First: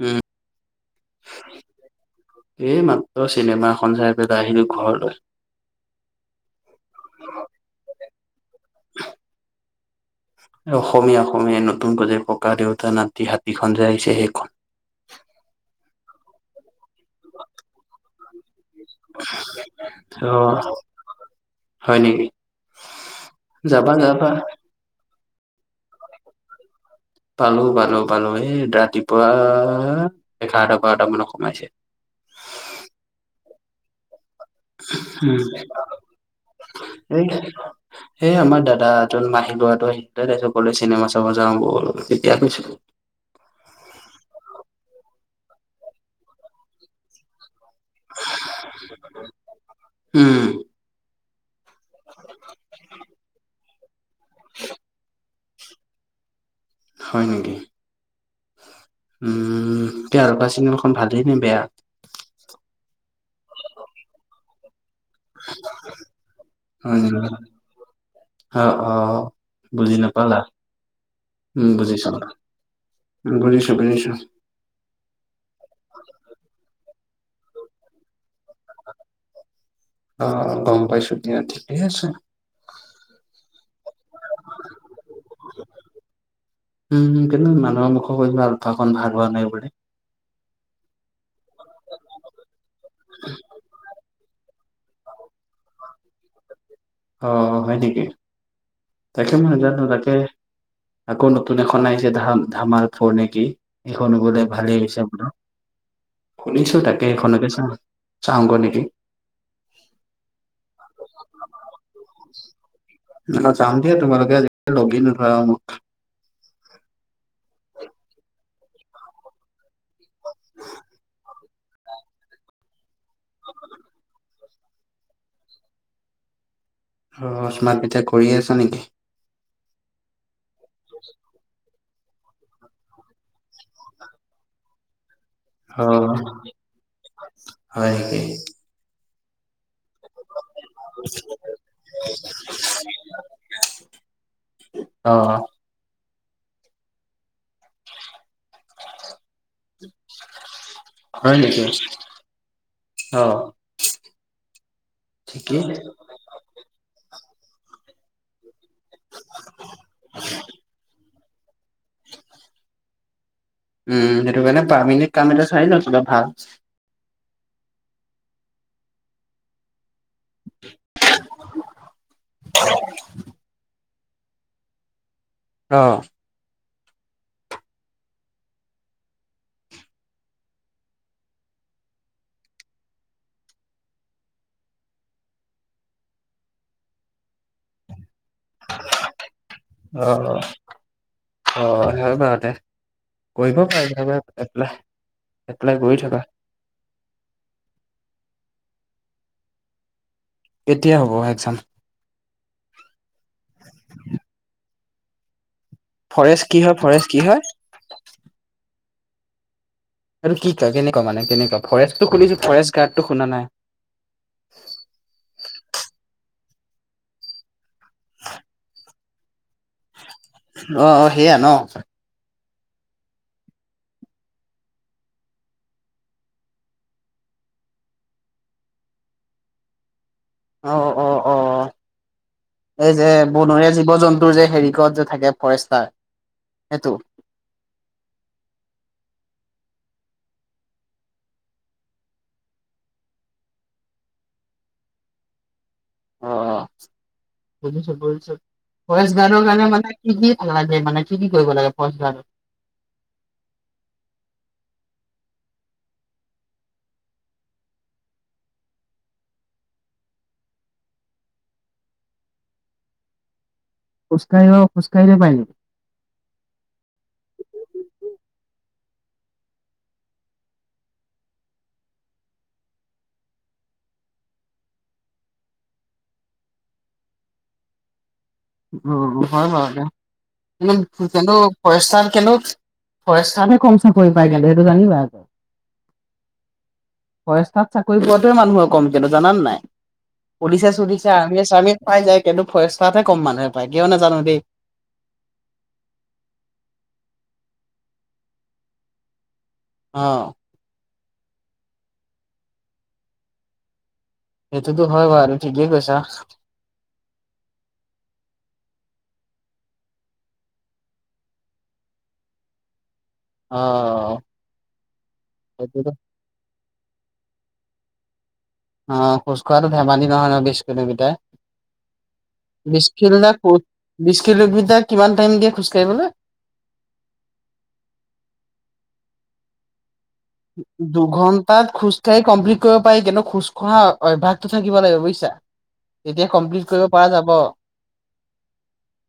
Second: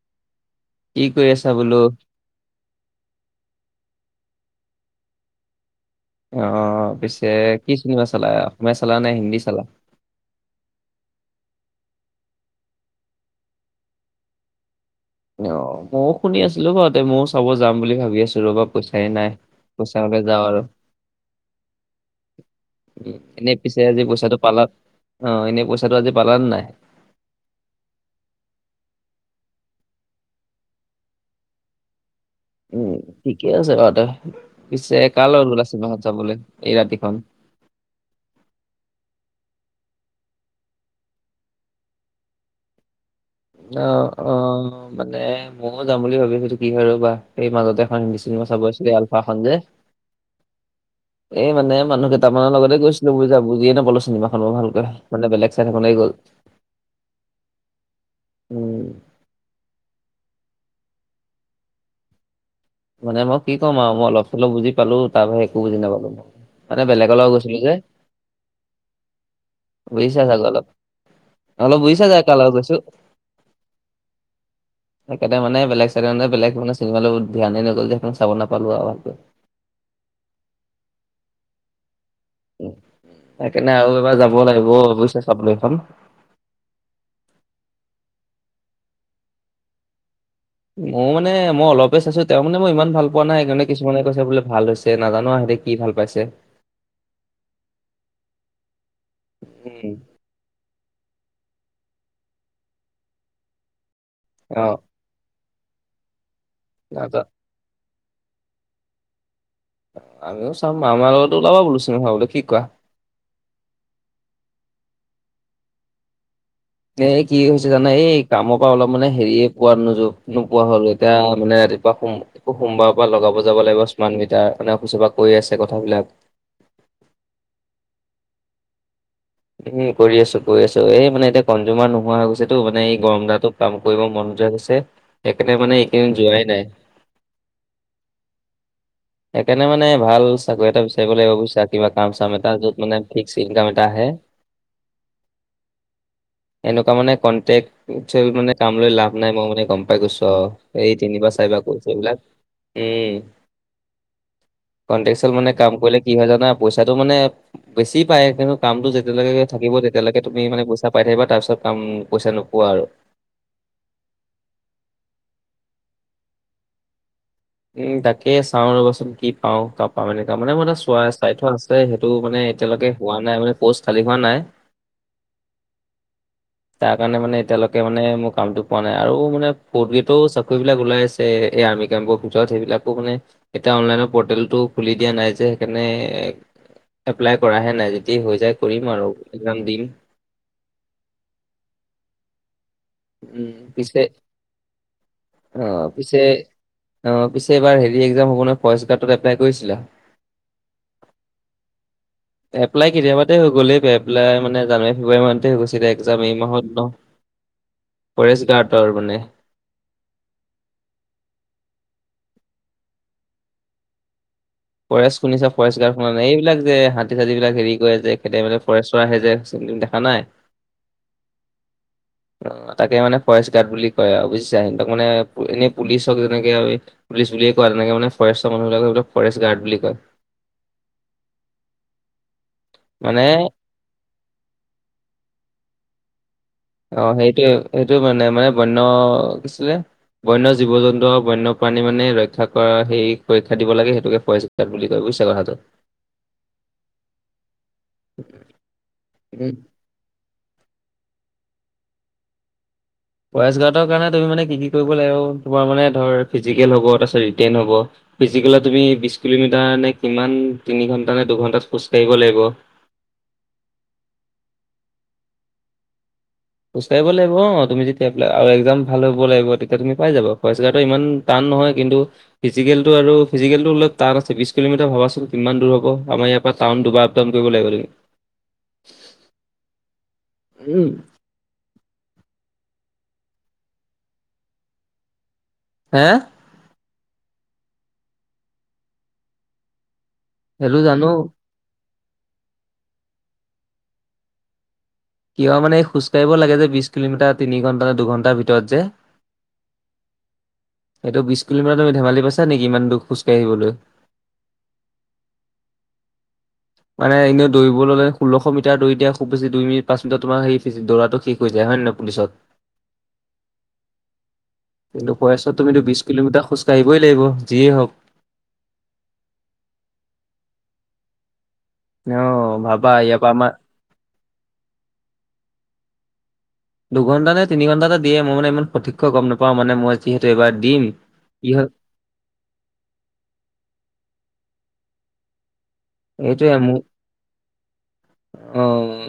উম কি কৰি আছা বোলো এই মাত্ৰ চিনেমা এখন চাই পেলাই আহিলো ঘৰলৈ অ পিছে কি চিনেমা চালা অসমীয়া চালা নে হিন্দী চালা অসমীয়া-অসমীয়া নতুনকৈ যে ককা দেউতা নাতি হাতীখন যে আহিছে সেইখন। অও ময়ো শুনি আছিলো বাওঁ দে মইও চাব যাম বুলি ভাবি আছিলো ৰবা পইচাই নাই পইচা হলে যাম অ', আৰু হয় নেকি? উম এনে পিছে যাবা আজি যাবা পইচাটো পালাত অ এনে পইচাটো আজি পালান নাই? পালো-পালো-পালো এ ৰাতিপুৱা এঘাৰটা বাৰটা মানত সোমাইছে। উম ঠিকে আছে বাৰু দে পিছে কাৰ উম, লগত গলা চিনেমা খন চাবলে এই ৰাতিখন? হেই আমাৰ দাদা এজন মাহিৰ লৰাটো আহি তাৰপিছত কলে চিনেমা চাবা যাওঁ বল তেতিয়া কৈছো। অ-অ মানে ময়ও যাম বুলি ভাবিছিলো কি হয় ৰবা এই মাজতে এখন চিনমা চাব আহিছিলোঁ আলফা খন যে উম, এই মানে মানুহ কেইটা মানৰ লগতে গৈছিলো বুজিছা বুজিয়ে নাপালো চিনেমাখন মই ভালকৈ মানে বেলেগ চাই থাকোতে গ'ল হয় নেকি [inaudible] উম কি আলফা চিনেমাখন ভালেই নে বেয়া মানে মই কি ক'ম আৰু মই অলপ চলপ বুজি পালো তাৰপাছত একো বুজি নাপালো মানে বেলেগৰ উম, লগত গৈছিলো যে অ অ বুজি বুজিছা নাপালা চাগৈ অলপ, উম অলপ বুজিছ বুজিছা চাগৈ কাৰ বুজিছো বুজিছোঁ এখেতে মানে বেলেগ চাই বেলেগ মানে চিনেমালে ধ্যানে নগ'ল সেইখন চাব নাপালো আৰু ভালকৈ অ গম পাইছোঁ দিয়া ঠিকেই আছে সেইকাৰণে আৰু এইবাৰ যাব লাগিব বুজিছা চাবলৈ সেইখন উম কিন্তু মানুহৰ মুখত শুনিলোঁ আলফাখন ভাল হোৱা নাই বুলি ময়ো মানে মই অলপে চাইছো তেওঁ মানে মই ইমান ভাল পোৱা নাই সেইকাৰণে কিছুমানে কৈছে বোলে ভাল হৈছে নাজানো আৰু সিহঁতে কি ভাল পাইছে অ হয় নেকি? তাকে মই নাজানো উম, তাকে আকৌ নতুন এখন আহিছে, ধা ধামাল ফৰ নেকি সেইখন গলে অ' ভালেই হৈছে বোলে। শুনিছো তাকে নাজা সেইখনকে চাওঁ চাওঁ গৈ নেকি? আমিও চাম আমাৰ লগতো ওলাবা বোলো চিনেমা ছাবলৈ কি কোৱা? অঁ, যাম দিয়া তোমালোকে আজি কালি লগে নধৰা মোক। এ কি হৈছে জানা এই কামৰ পৰা অলপ মানে হেৰিয়ে পোৱো যো নোপোৱা হ'লো এতিয়া মানে ৰাতিপুৱা শুম। একো সোমবাৰৰ পৰা লগাব যাব লাগিব স্মাৰ্ট মিটাৰ মে সু চপা কৈ আছে কথাবিলাক। অ স্মাতমিটাৰ কৰিয়ে আছা নেকি? উম কৰি আছো কৰি আছো, এ এই মানে এতিয়া কনজুমাৰ নোহোৱা হৈ গৈছে। টো মানে এই গৰম গাটো কাম কৰিব মন নোযোৱা হৈছে। সেইকাৰণে মানে অঁ এইকেইদিন যোৱাই নাই। হয় ঠিকে। সেইকাৰণে মানে ভাল চাকৰি এটা বিচাৰিব লাগিব বুজিছা, কিবা কাম চাম এটা যত মানে ফিক্স ইনকাম এটা আহে। অঁ অঁ এনেকুৱা মানে কনটেক্ট। থৈ মানে কাম লৈ লাভ নাই, মই মানে গম পাই গৈছো আৰু এই হয় তিনিবাৰ নেকি চাৰিবাৰ কৰিছো এইবিলাক। উম। অ কনটেকছুৱেল মানে ঠিকেই কাম কৰিলে কি হয়, জানা পইচাটো মানে বেছি পায়, কিন্তু কামটো যেতিয়ালৈকে থাকিব, তেতিয়ালৈকে তুমি মানে পইছা পাই থাকিবা, তাৰ পিছত কাম পইচা নোপোৱা আৰু। উম উম, সেইটো কাৰনে পাৰমেনেন্ট কাম এটা চাই লোৱা আচলতে ভাল। উম তাকে চাওঁ ৰ'বাচোন কি পাওঁ কাম। পাৰমেনেন্ট কাম এটা মানে মোৰ এটা চোৱা চাই থোৱা আছে, সেইটো মানে এতিয়ালৈকে হোৱা নাই মানে পষ্ট খালী হোৱা নাই। অঁ তাৰ কাৰণে মানে এতিয়ালৈকে মানে মোৰ কামটো পোৱা নাই আৰু মানে ফৰ্থ গ্ৰেডৰো চাকৰি বিলাক ওলাই আ ছে আৰ্মি কেম্পবোৰ ভিতৰত সেইবিলাকো মানে এতিয়া অনলাইনৰ পৰ্টেলটো খুলি দিয়া নাই যে সেইকাৰণে। এপ্লাই কৰাহে নাই যদি হৈ যায় কৰিম আৰু একজাম দিম। অ অ সেই বাৰু দে। উম কৰিব পিছে পাৰো ধ, এপ্লাই এপ্লাই কৰি থাকা। অঁ পিছে এইবাৰ হেৰি এক্সম হব নহয়, ফৰেষ্টগাৰ্ড এপ্লাই কৰিছিলা। কেতিয়া হ'ব এক্সাম? এপ্লাই কেতিয়াবাতে হৈ গ'লেই এপ্লাই মানে জানুৱাৰী ফ্ৰেব্ৰুৱাৰী মানতে হৈ গৈছিলে একযাম এই ফৰেষ্ট কি মাহত হয় ন। ফৰেষ্ট কি হয়? ফৰেষ্ট গাৰ্ডৰ মানে। এইটো কি কয় কেনেকুৱা মানে কেনেকুৱা ফৰেষ্টটো শুনিছো ফৰেষ্ট গাৰ্ড টো শুনা নাই। ফৰেষ্ট শুনিছা ফৰেষ্ট গাৰ্ড শুনা নাই, এইবিলাক যে হাতী চাতী বিলাক হেৰি কৰে যে খেদে মানে ফৰেষ্ট ত আহে যে দেখা নাই। অঁ অঁ হেইয়া ন। অঁ তাকে মানে ফৰেষ্ট গাৰ্ড বুলি কয় আৰু বুজিছা হিনতক মানে এনেই পুলিচক যেনেকে আমি পুলিচ বুলিয়ে কয়, তেনেকে মানে ফৰেষ্টৰ মানুহবিলাকক এইবিলাক ফৰেষ্ট গাৰ্ড বুলি কয়। অঁ অ অ এই যে মানে বনৰীয়া জীৱ জন্ ন্তু যে হেৰিকত যে থাকে ফৰেষ্টাৰ। সেইটো অঁ সেইটো সেইটো মানে মানে বন্য কি আছিলে? বন্য জীৱ জন্তু আৰু বন্যপ্ৰাণী মানে ৰক্ষা কৰা সেই সুৰক্ষা দিব লাগে, সেইটোকে ফৰেষ্ট গাৰ্ড বুলি কয় বুজিছা কথাটো। অ অ বুজিছো বুজিছো ফৰেষ্ট গাৰ্ডৰ উম কাৰনে মানে। কি কি ভাল লাগে মানে কি কি কৰিব লাগে ফৰেষ্ট গাৰ্ডত। ফৰেষ্ট গাৰ্ডৰ কাৰণে তুমি মানে কি কি কৰিব লাগিব আৰু তোমাৰ মানে ধৰ ফিজিকেল হ', ব তাৰপিছত ৰিটেইন হব। ফিজিকেলত তুমি বিশ কিলোমিটাৰ নে কিমান তিনি ঘণ্টা নে দুঘন্টাত খোজকাঢ়িব লাগিব। খোজকাঢ়ি অ খোজকাঢ়িয়ে পাই নি। খোজকাঢ়িব লাগিব অ তুমি যেতিয়া এপ্লাই আৰু এক্সাম ভাল হ'ব লাগিব তেতিয়া তুমি পাই যাবা ফৰেষ্ট গাৰ্ডত ইমান টান নহয় কিন্তু ফিজিকেলটো আৰু ফিজিকেলটো অলপ টান আছে বিশ কিলোমিটাৰ ভাবাচোন কিমান দূৰ হব আমাৰ ইয়াৰ পৰা টাউন দুবাৰ আপ দাউন কৰিব লাগিব তুমি। উম! হয় হয় দে এনে উম ফৰেষ্টাৰটো ফৰেষ্টাৰ কিন্তু ফৰেষ্টাৰতহে কম চাকৰি পায় কিন্তু সেইটো জানিবা আকৌ। হে ফৰেষ্টাৰত চাকৰি পোৱাটোৱে মানুহৰ কম কিন্তু জানা নে নাই। পুলিচ সেইটো জানো চুলিছে আৰ্মিয়ে চাৰ্মিয়ে পাই যায় কিন্তু ফৰেষ্টাৰতহে কম মানুহে পায় কিয় নাজানো দেই। কিয় মানে এই খোজকাঢ়িব লাগে যে বিশ কিলোমিটাৰ তিনি ঘণ্টা নে দুঘণ্টাৰ ভিতৰত যে। অ এইটো বিশ কিলোমিটাৰ তুমি ধেমালি পাইছা নেকি ইমান দূৰ খোজকাঢ়িবলৈ। সেইটোতো হয় বাৰু এইটো ঠিকেই কৈছা। মানে এনেও দৌৰিবলৈ হলে ষোল্লশ মিটাৰ দিয়ে খুব বেছি দুই মিনিট, পাঁচ মিনিট, তোমাৰ সেই দৌৰাটো শেষ। হৈ যায় হয় নে নহয় পুলিচত, অ'। কিন্তু ফৰেষ্টত তুমিটো সেইটোতো বিশ কিলোমিটাৰ খোজকাঢ়িবই লাগিব যিয়ে হওঁক। অ খোজকঢ়াটো ধেমালি নহয় নহয় বিশ কিলোমিটাৰ। অ' ভাবা বিশ ইয়াৰ পৰা কিলোমিটাৰ আমাৰ খোজ বিশ কিলোমিটাৰ কিমান টাইম দিয়ে খোজকাঢ়িবলৈ। দুঘণ্টা নে তিনিঘণ্টা এটা দিয়ে মই মানে ইমান সঠিক কৈ গম নাপাওঁ মানে মই। যিহেতু এইবাৰ দিম। কি হ'ল দুঘণ্টাত খোজ কাঢ়ি কমপ্লিট কৰিব পাৰি কিন্তু খোজকঢ়া অভ্যাসটো থাকিব লাগিব বুজিছা। তেতিয়া কমপ্লিট কৰিব পৰা যাব। উম!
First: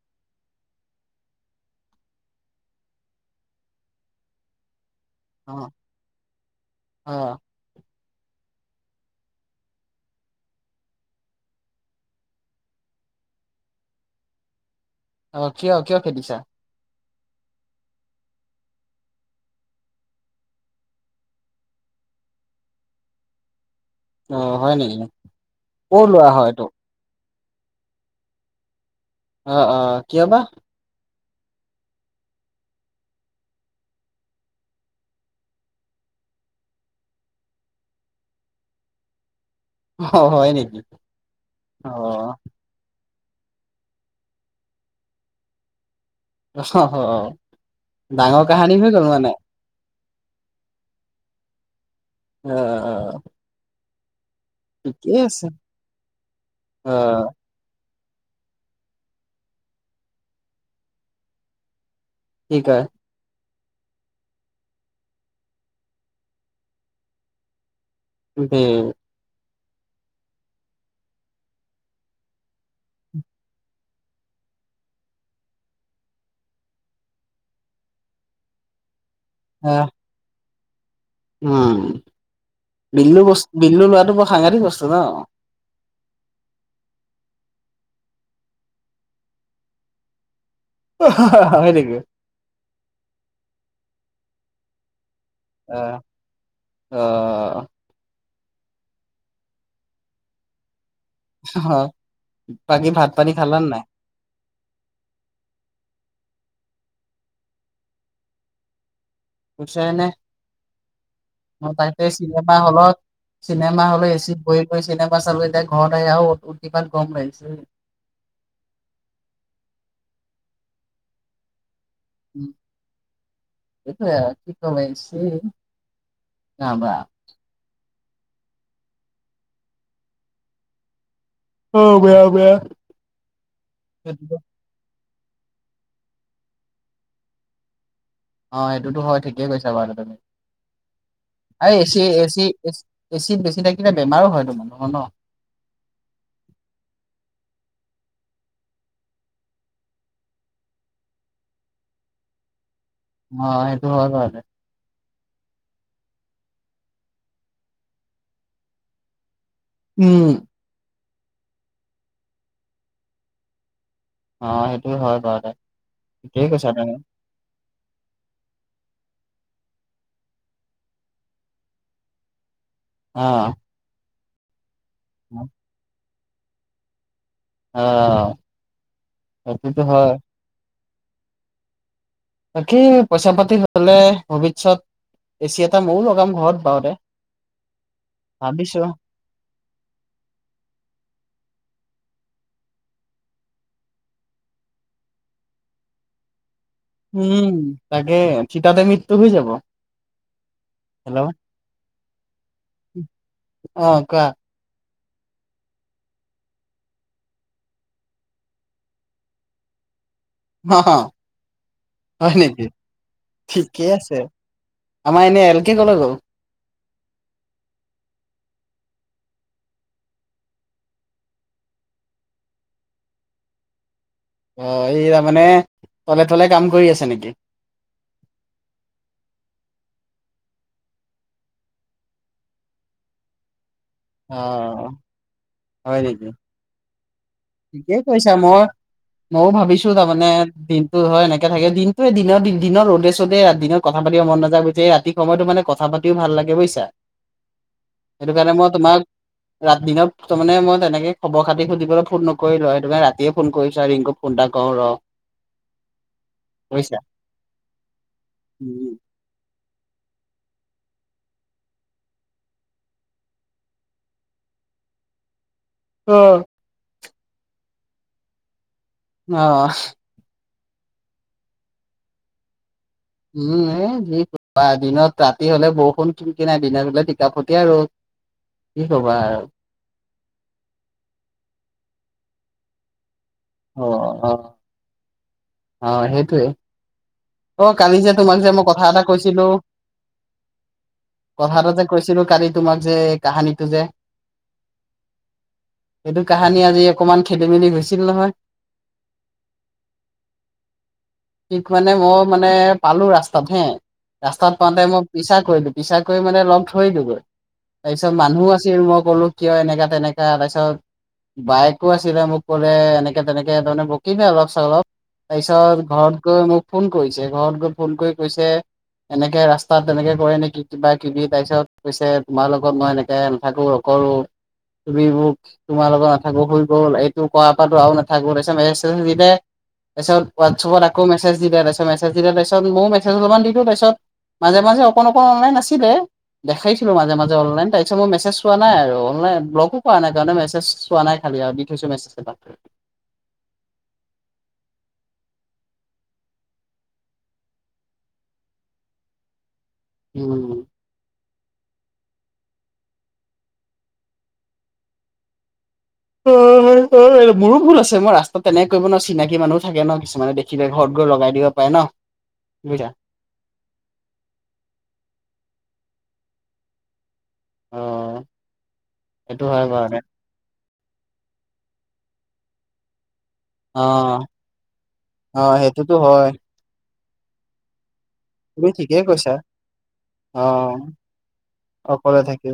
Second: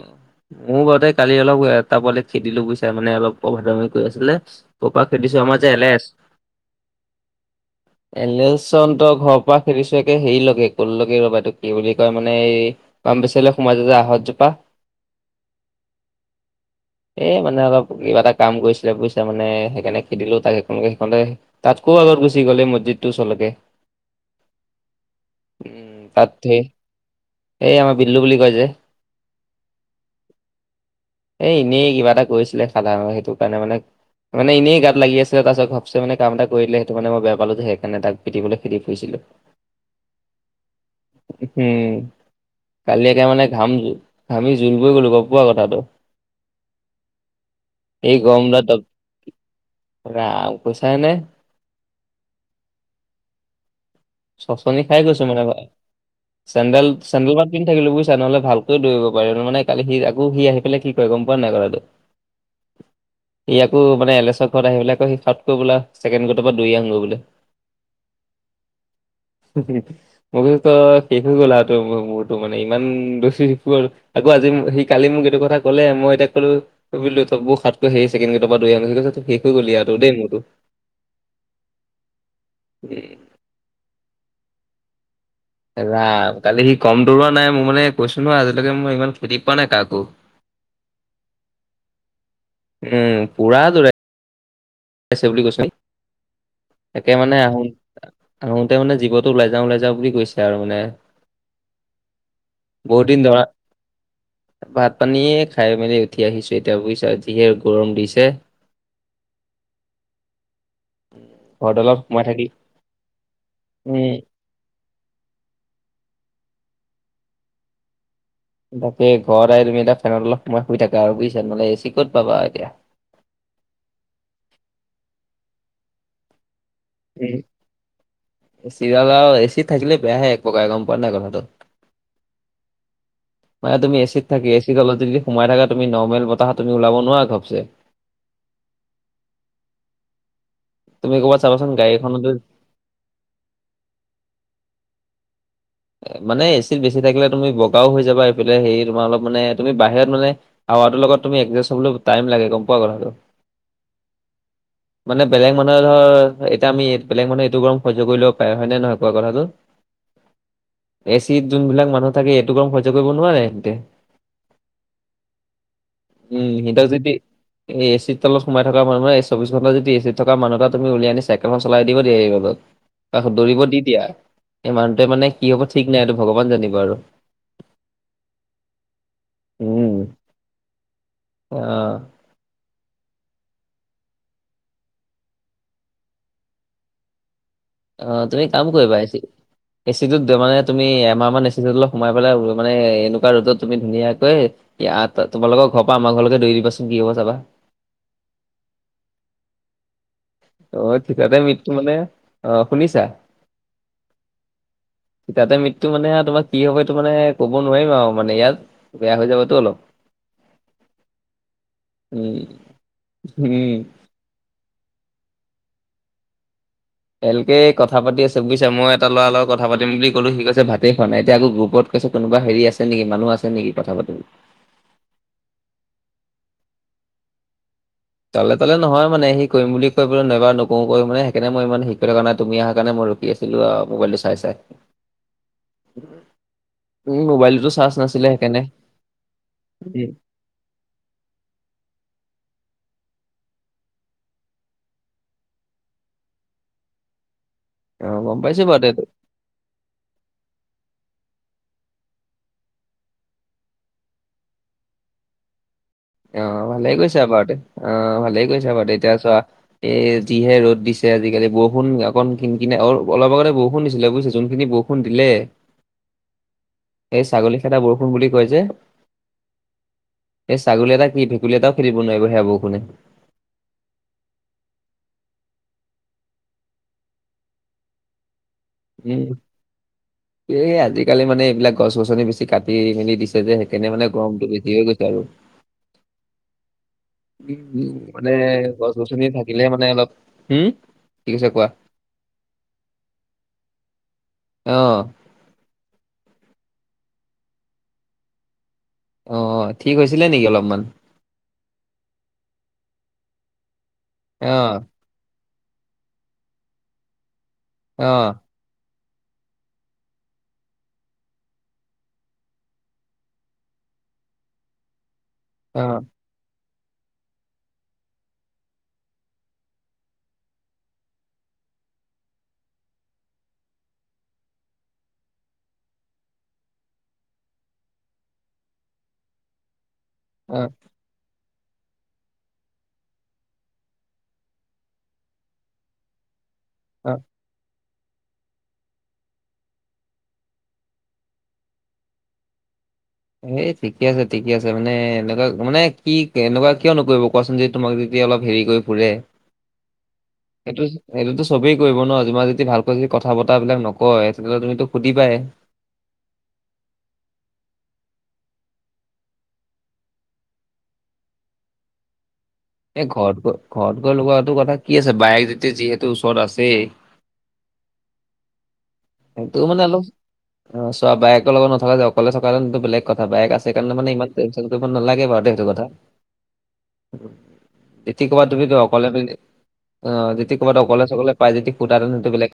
মোৰ বাৰুতে কালি অলপ এটা পোৱালিক খেদিলো বুজিছা মানে অলপ অভদ্ৰামি কৰি আছিলে। ক'ৰ পৰা খেদিছো আমাৰ অ', যে এলেচ। অ', এলেচনহঁতৰ ঘৰ পৰা খেদিছো একে হেৰি লৈকে ক'লৈকে এইটো ৰ'বা কি বুলি কয় মানে এই ফাৰ্মাচাৰী সোমাই যায় যে আহঁত জোপা। অ কিয় কিয় খেদিছা? এই মানে অলপ কিবা এটা কাম কৰিছিলে বুজিছা মানে সেইকাৰণে খেদিলো তাক সেইখনোতে সেইখনঁতে। তাতকৈ আগত গুচি গ'ল এই মছজিদটোৰ ওচৰলৈকে। অ হয় নেকি, কৰ ল'ৰা। হয় ধে এইটো? এই আমাৰ বিল্লু বুলি কয় যে। অ অ কিয় বা? এ এনেই কিবা এটা কৰিছিলে সাধাৰণতে সেইটো কাৰণে মানে মানে এনেই গাত লাগি আছিলে তাৰপিছত ভাবচো মানে কাম এটা কৰি দিলে সেইটো মানে মই বেয়া পালোঁ যে সেইকাৰণ তাক পিটিবলে খেদি ফুৰিছিলোঁ। অ' হয় নেকি। অ উম, কালি একে মানে ঘাম জ ঘামি জুল বই গ'লো গ'ম পোৱা কথাটো। অ অ এই গৰম ডাঙৰ দালত কাহানী হৈ গ'ল মানে। ৰাম কৈছাই নে। অ'অ'অ'অ'। চচনি খাই গৈছোঁ মানে আছে তাই, চেণ্ডেল অ চেণ্ডেল পাত [unintelligible] থাকিলো বুজিছা নহ'লে ভালকৈ দৌৰিব পাৰি মানে কালি সি আকৌ সি আহি পেলে কি কৰে গ'ম পোৱা নাই পোৱা কি কয়? সি আকৌ মানে এলচৰ ঘৰত আহি পেলাই কৈ সি সাউতকৈ বোলে ছেকেণ্ড গেটৰ পৰা দৌৰি আন গৈ বোলে। [unintelligible] মই কৈছো তই শেষ হৈ গ'ল তোৰ মোৰতো মানে ইমান দচি [unintelligible] আকৌ আজি সি কালি মোক এইটো কথা ক'লে মই তাক ক'লো বুলিলো ত মোৰ সাউতকৈ সেই চেকেণ্ড গেটৰ পৰা দৈ আন গৈ কৈছো শেষ হৈ গ'ল আহ ইয়াতো দে মোৰতো। উম উম, বিল্লু বছ বিল্লু ল'ৰাটো বৰ সাংঘতিক বস্তু ন'। ৰাম কালি সি কম দৌৰোৱা নাই মোৰ মানে কৈছো নহয় আজিলৈকে মই ইমান খেদি পোৱা নাই কাকো। হয় নেকি? উম পুৰা দ আহ অ এতিয়া মানে আহোন আহোতে মানে জীৱতো ওলাই যাওঁ ওলাই যাওঁ বুলি কৈছে আৰু মানে। [unintelligible] বাকী বহুত ভাত দিন পানী ধৰা খালানে নাই? ভাত পানী খাই মেলি উঠি আহিছোঁ এতিয়া বুজিছা যিহে গৰম দিছে। [unintelligible] ঘৰত অলপ তাতে সোমাই থাকি চিনেমা হলত, চিনেমা উম হলত এচিত বহি চিনেমা চালো এতিয়া ঘৰত আহি আৰু উতিপাত গৰম লাগিছে। তাকে ঘৰত আহি তুমি এতিয়া ফেনৰ তলত অলপ সময় শুই থাকা আৰু বুজিছা নহ'লে এ চি ক'ত পাবা আৰু এতিয়া। এইটোৱে কি ক'ম এ চি [unintelligible] [unintelligible] এ চিত থাকিলে বেয়াহে এক প্ৰকাৰ গ'ম পোৱা নাই কথাটো? অ বেয়া বেয়া। মানে তুমি এ চিত থাকি এ চিৰ তলতে যদি সোমাই থাকা তুমি নৰ্মেল বতাহত তুমি ওলাব নোৱাৰা ঘপছে। অ সেইটোতো হয় ঠিকেই কৈছা বাৰু তুমি, তুমি ক'ৰবাত চাবাচোন এই গাড়ী এখনতো এচি-এচি-এচি এচিত বেছিত থাকিলে বেমাৰো হয় তোমাৰ মানুহৰ ন'। মানে এচিত বেছি থাকিলে তুমি বগাও হৈ যাবা এইফালে হেৰি তোমাৰ অলপ মানে তুমি বাহিৰত মানে হাৱাটোৰ লগত তুমি এজাষ্ট হ'বলৈ টাইম লাগে গ'ম পোৱা কথাটো? অ সেইটো হয় বাৰু দে। [inaudible] মানে বেলেগ মানুহে ধৰ এতিয়া আমি বেলেগ মানুহ এইটো গৰম সহ্য কৰি ল'ব পাৰে হয় নে নহয় কোৱা কথাটো? উম। এ চিত যোনবিলাক মানুহ থাকে এইটো কম সহ্য কৰিব নোৱাৰে সেহঁতে। অ সেইটোৱে হয় বাৰু দে উম, ঠিকেই কৈছা সিহঁতক তুমি। যদি এই এ চিৰ তলত সোমাই থকা মানুহে চৌবিশ ঘণ্টা যদি এ চিত থকা মানুহ তুমি উলিয়াই আনি চাইকেলখন চলাই দিব দিয় এই ৰ'দত অ বা দৌৰিব দি দিয়া এই মানুহটোৱে মানে কি হ'ব ঠিক নাই এইটো ভগৱান জানিব আৰু। অ সেইটোতো উম। হয়। অ বাকী পইচা পাতি হ'লে ভৱিষ্যত এ চি এটা ময়ো লগাম ঘৰত [unintelligible] অ তুমি কাম ভাবিছো কৰিবা এ চি এ চি টোত মানে তুমি এমাহ মান এচি টো অলপ সোমাই পেলাই মানে এনেকুৱা ৰ'দত তুমি ধুনীয়াকৈ ইয়াত তোমোকৰ ঘৰ পৰা আমাৰ ঘৰলৈ [unintelligible] দিবাচো উম তাকে ঠিতাতে মৃত্যু হৈ যাব। অ হেল্ল' ঠিতাতে মৃত্যু মানে অ শুনিছা? অ কোৱা ই তাতে মৃত্যু মানে তোমাৰ কি হব এইটো মানে ক'ব নোৱাৰিম আৰু মানে ইয়াত। [unintelligible] বেয়া হৈ যাবতো অলপ। [unintelligible] [unintelligible] হয় উম, নেকি? উম। ঠিকে আছে। আমাৰ এনে এল কে কলে গ'ল? [unintelligible] এলকে কথা পাতি আছে বুজিছা। মই এটা ল'ৰা লগত কথা পাতিম বুলি কলো ভাতে খোৱা নাই। এতিয়া আকৌ গ্ৰুপত [unintelligible] কৈছে কোনবা হেৰি আছে নেকি? মানুহ আছে নেকি কথা পাতিব [unintelligible] অঁ এইয়া মানে তলে-তলে কাম কৰি আছে নেকি? [unintelligible] তলে-তলে নহয় মানে সি কৰিম বুলি কৈ নাইবাৰ নকৰো কৈ মানে সেইকাৰণে মই ইমান হেৰি কৰি থকা নাই তুমি অহা কাৰণে মোৰ [unintelligible] ৰখি আছিলো আৰু মোবাইলটো চাই-চাই। [unintelligible] অ', হয় নেকি? মোবাইল ঠিকেই কৈছা। মই ময়ও ভাবিছো তাৰমানে দিন [unintelligible] [unintelligible] হয় এনেকে থাকে। দিনটো দিনৰ-দিনৰ ৰ'দে-চ'দে দিনত কথা পাতিব মন নাযায় বুজি [inaudible] এই ৰাতি সময়তো মানে কথা পাতিও ভাল লাগে বুজিছা। অ সেইটো গম কাৰণে পাইছো মই বাৰু দে তোমাক [unintelligible] ৰাতি দিনত তাৰ মানে মই তেনেকে খবৰ খাতি সুধিবলৈ ফোন নকৰ [inaudible] [inaudible] আৰু ৰাতিয়ে ফোন কৰিছো আৰু ৰিংকুক ফোন এটা কওঁ ৰ [unintelligible] অঁ ভালে বুইছা। কৈছা আ বাৰু দে, অঁ ভালে কৈছা আ বাৰু দে। এতিয়া চোৱা [inaudible] এ যিহে ৰ'দ দিছে আজিকালি। বৰষুণ অকণ কিন কিনে অ অলপ আগতে বৰষুণ দিছিলে বুজিছা। যোনখিনি বৰষুণ [inaudible] [inaudible] দিলে অ! [unintelligible] এই ছাগলী খেদা বৰষুণ বুলি কয় যে। [unintelligible] অঁ [unintelligible] এই ছাগলী এটা কি ভেকুলী এটা খেলিব নোৱাৰিব সেয়া বৰষুণে। [inaudible] উম! এ যি দিনত ৰাতি হলে বৰষুণ কিন কি নাই দিনত হলে টিকাফটিয়া ৰ'দ। [unintelligible] কি ক'বা উম! আৰু এই আজিকালি মানে এইবিলাক গছ-গছনি বেছি কাটি মেলি দিছ [unintelligible] [unintelligible] যে সেইকাৰণে মানে গৰমটো বেছি হৈ গৈছে আৰু। অঁ! সেইটোৱেই। [inaudible] উম-উম! মানে কথা এটা গছ-গছনি কৈছিলো থাকিলে মানে অলপ হম! [unintelligible] কথা এটা যে কৈছিলো কালি তোমাক যে এই কাহানীটো যে? [unintelligible] অঁ! [inaudible] এইটো কাহানি আজি অকমান খেদি মেলি হৈছিল নহয়। [unintelligible] অঁ-অঁ! ঠিক হৈছিলে নেকি অলপমান? [inaudible] ঠিক মানে মই মানে পালো ৰাস্তাত হে ৰাস্তাত পাওঁতে অ', মই [inaudible] পিছা কৰিলো। পিছা কৰি মানে লগ ধৰিলো গৈ অ', তাৰপিছত মানুহ আছিল মই ক'লো [inaudible] কিয় এনেকা-তেনেকা তাৰপিছত [inaudible] বাইকো আছিলে মোক ক'লে এনেকে-তেনেকে তাৰমানে বকিচে অলপ-চলপ। তাৰপিছত [unintelligible] অ', ঘৰত গৈ মোক ফোন কৰিছে ঘৰত গৈ ফোন কৰি কৈছে [unintelligible] এনেকে ৰাস্তাত তেনেকে কৰে নেকি কিবাকিবি তাৰপিছত কৈছে তোমাৰ লগত মই এনেকে নাথাকো। [unintelligible] [inaudible] তুমি মোক [unintelligible] তোমাৰ লগত নাথাকো হৈ গ'ল। এইটো কৰা পৰাতো আৰু নাথাকো তাৰপিছত মেছেজ-চেছেজ দিলে। তাৰপিছত [unintelligible] অ', হোৱাটচএপত আকৌ মেছেজ দিলে তাৰপিছত মেছেজ‌ দিলে তাৰপিছত মইয়ো মেছেজ অলপমান দিলো তাৰপিছত [unintelligible] মাজে-মাজে অকণ-অকণ অনলাইন আছিলে দেখিছিলো অ'। মাজে-মাজে অনলাইন। তাই [unintelligible] তাৰপিছত মই মেছেজ চোৱা নাই আৰু অনলাইন ব্লকো কৰা নাই কাৰণে মেছেজ চোৱা নাই খালি আৰু দি থৈছো মেছেজ [unintelligible] এই ঠিকে আছে, ঠিকে আছে মানে এনেকুৱা মানে কি এনেকুৱা কিয় নকৰিব কোৱা চোন যে [inaudible] তোমাক যেতিয়া অলপ হেৰি কৰি ফুৰে [unintelligible] উম! [inaudible] এইটো-এইটোতো চবেই কৰিব ন তোমাৰ যদি ভালকৈ যদি কথা বতা বিলাক নকয়। তেনেহলেতো তুমিতো সুধিবাই [unintelligible] [inaudible] অ মোৰো ভুল আছে মই ৰাস্তাত তেনেকে কৰিব ন চিনাকি মানুহো থাকে ন কিছুমানে দেখিলে ঘৰত গৈ লগাই দিঅ। পাৰে ন বুইচা। এ ঘৰত গৈ ঘৰত গৈ লগোৱাটো কথা কি আছে বাইক যেতিয়া যিহেতু ওচৰত আছে। অ। সেইটো হয় মানে বাৰু দে অলপ অ চোৱা বায়েকৰ লগত নথকা যে অকলে থকালেটো বেলেগ কথা, বায়েক আছ। অ সেইকাৰণে মানে ইমান টেনচন কৰিব নালাগে বাৰু অ দেটো কথা। সেইটোতো হয় যেতি ক'ৰবাত তুমি ঠিকেই অকলে কৈছা অ যেতি ক'ৰবাত অকলে অকলে পাই যে অকলে কুটানটো থাকি বেলেক।